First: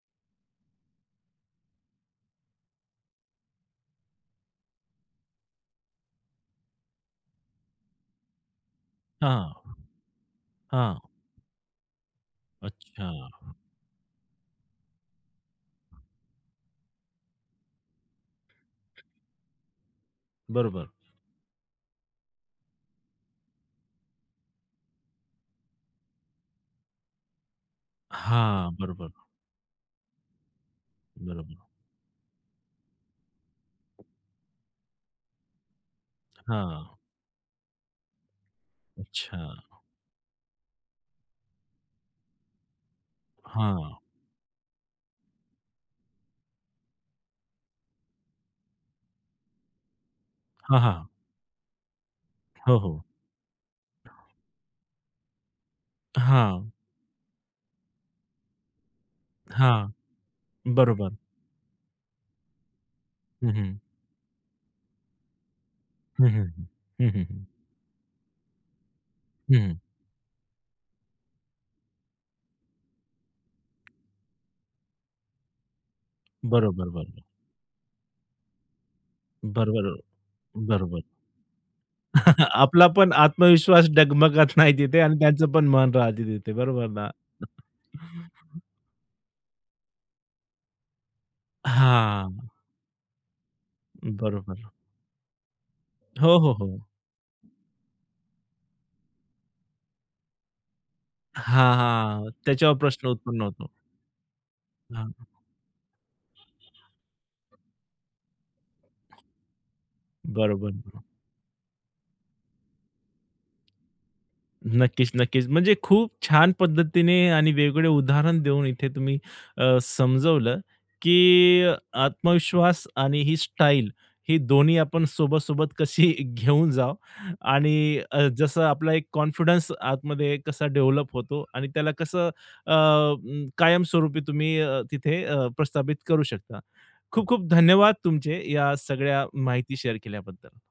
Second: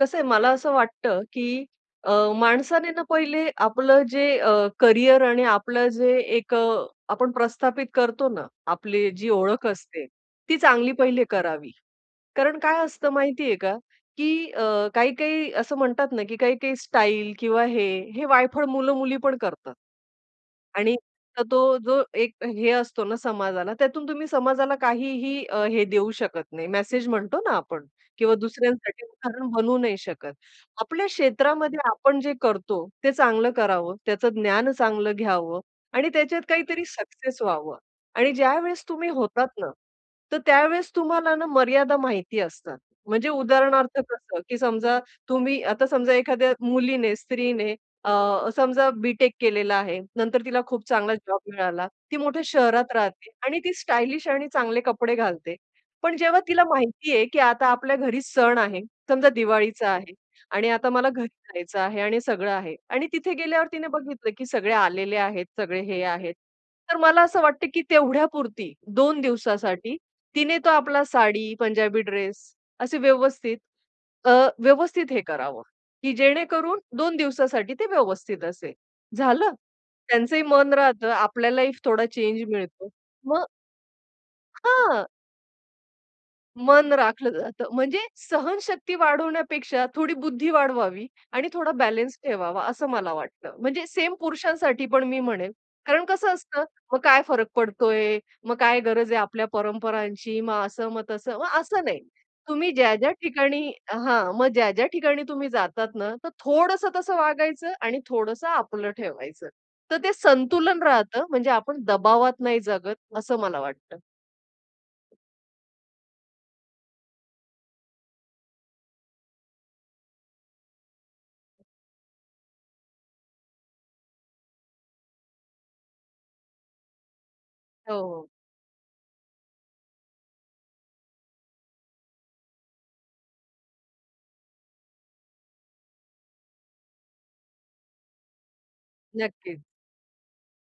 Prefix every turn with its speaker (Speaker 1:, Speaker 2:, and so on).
Speaker 1: कसं आहे मला असं वाटतं, की अ, माणसाने ना पहिले आपलं जे अ, करिअर आणि आपलं जे एक अ, आपण प्रस्थापित करतो ना, आपली जी
Speaker 2: हां, हां,
Speaker 1: ओळख असते, ती चांगली
Speaker 2: हां.
Speaker 1: पहिले करावी, कारण काय असतं
Speaker 2: अच्छा.
Speaker 1: माहितीये का, की अ, काही-काही असं म्हणतात ना, की काही-काही स्टाईल किंवा हे, हे वायफळ मुलं-मुली पण करतात.
Speaker 2: बरोबर.
Speaker 1: आणि [unintelligible] तो जो एक अ, हे असतो ना समाजाला, त्यातून तुम्ही समाजाला काहीही अ, हे देऊ शकत नाही, मेसेज म्हणतो ना आपण किंवा
Speaker 2: हां,
Speaker 1: दुसऱ्यांसाठी
Speaker 2: बरोबर.
Speaker 1: उदाहरण बनू नाही शकत. आपल्या
Speaker 2: बरोबर.
Speaker 1: क्षेत्रामध्ये आपण जे करतो, ते चांगलं करावं त्याचं ज्ञान चांगलं घ्यावं आणि त्याच्यात काहीतरी
Speaker 2: हां.
Speaker 1: सक्सेस व्हावं. आणि ज्यावेळेस तुम्ही होतात
Speaker 2: अच्छा.
Speaker 1: ना, तर त्यावेळेस तुम्हाला ना मर्यादा माहिती असतात. म्हणजे
Speaker 2: हां.
Speaker 1: उदाहरणार्थ कसं, की समजा तुम्ही आता समजा एखाद्या मुलीने, स्त्रीने अ, समजा बी-टेक केलेलं आहे. नंतर तिला
Speaker 2: हां,
Speaker 1: खूप
Speaker 2: हां.
Speaker 1: चांगला जॉब मिळाला, ती मोठ्या
Speaker 2: हो,
Speaker 1: शहरात
Speaker 2: हो.
Speaker 1: राहते आणि ती स्टायलिश आणि चांगले कपडे घालते. पण जेव्हा तिला
Speaker 2: हां.
Speaker 1: माहिती आहे की आता आपल्या घरी सण आहे. समजा
Speaker 2: हां,
Speaker 1: दिवाळीचा आहे आणि आता मला
Speaker 2: बरोबर.
Speaker 1: घरी जायचं आहे आणि सगळं आहे आणि तिथे
Speaker 2: हं,
Speaker 1: गेल्यावर
Speaker 2: हं.
Speaker 1: तिने बघितलं, की सगळे आलेले आहेत, सगळे हे
Speaker 2: हं,
Speaker 1: आहेत.
Speaker 2: हं, हं,
Speaker 1: तर
Speaker 2: हं,
Speaker 1: मला
Speaker 2: हं,
Speaker 1: असं
Speaker 2: हं.
Speaker 1: वाटतं की तेवढ्यापुरती, 2
Speaker 2: हं, हं.
Speaker 1: दिवसासाठी, तिने तो आपला साडी, पंजाबी ड्रेस असे व्यवस्थित अ, व्यवस्थित हे करावं की जेणेकरून
Speaker 2: बरोबर,
Speaker 1: 2
Speaker 2: बरोबर.
Speaker 1: दिवसासाठी ते व्यवस्थित असेल. झालं?
Speaker 2: बरोबर,
Speaker 1: त्यांचंही मन
Speaker 2: बरोबर.
Speaker 1: राहतं आपल्याही फ थोडा चेंज
Speaker 2: आपला
Speaker 1: मिळतो.
Speaker 2: पण
Speaker 1: मग
Speaker 2: आत्मविश्वास डगमगत नाही तिथे
Speaker 1: हां.
Speaker 2: आणि त्यांचं पण मन राहते तिथे, बरोबर
Speaker 1: मन
Speaker 2: ना?
Speaker 1: राखलं जातं म्हणजे सहनशक्ती वाढवण्यापेक्षा थोडी बुद्धी वाढवावी आणि थोडा बॅलन्स
Speaker 2: हां.
Speaker 1: ठेवावा असं मला वाटतं. म्हणजे सेम
Speaker 2: बरोबर.
Speaker 1: पुरुषांसाठी पण मी म्हणेन कारण कसं
Speaker 2: हो, हो,
Speaker 1: असतं,
Speaker 2: हो.
Speaker 1: "मग काय फरक पडतोय? मग काय गरज आहे आपल्या परंपरांची?" मग असं, मग तसं. मग
Speaker 2: हां,
Speaker 1: असं नाही.
Speaker 2: हां,
Speaker 1: तुम्ही
Speaker 2: त्याच्यावर प्रश्न
Speaker 1: ज्या-ज्या
Speaker 2: उत्पन्न
Speaker 1: ठिकाणी
Speaker 2: होतो.
Speaker 1: हां, मग ज्या-ज्या
Speaker 2: हां,
Speaker 1: ठिकाणी तुम्ही जातात ना, तर थोडंसं तसं
Speaker 2: हां.
Speaker 1: वागायचं आणि थोडंसं आपलं ठेवायचं. तर ते
Speaker 2: बरोबर,
Speaker 1: संतुलन
Speaker 2: बरो
Speaker 1: राहतं म्हणजे आपण दबावात नाही जगत असं मला वाटतं.
Speaker 2: नक्कीच, नक्कीच. म्हणजे खूप छान पद्धतीने आणि वेगवेगळे उदाहरण देऊन इथे तुम्ही अ, समजवलं, की अ, आत्मविश्वास आणि ही स्टाईल ही दोन्ही आपण सोबत-सोबत कशी घेऊन जाऊ
Speaker 1: हो,
Speaker 2: आणि अ,
Speaker 1: हो.
Speaker 2: जसं आपला एक कॉन्फिडन्स आतमध्ये कसा डेव्हलप होतो आणि त्याला कसं अ, अं, कायमस्वरूपी तुम्ही अ, तिथे अ, प्रस्थापित करू शकता. खूप-खूप धन्यवाद तुमचे या सगळ्या
Speaker 1: नक्कीच.
Speaker 2: माहिती शेअर केल्याबद्दल.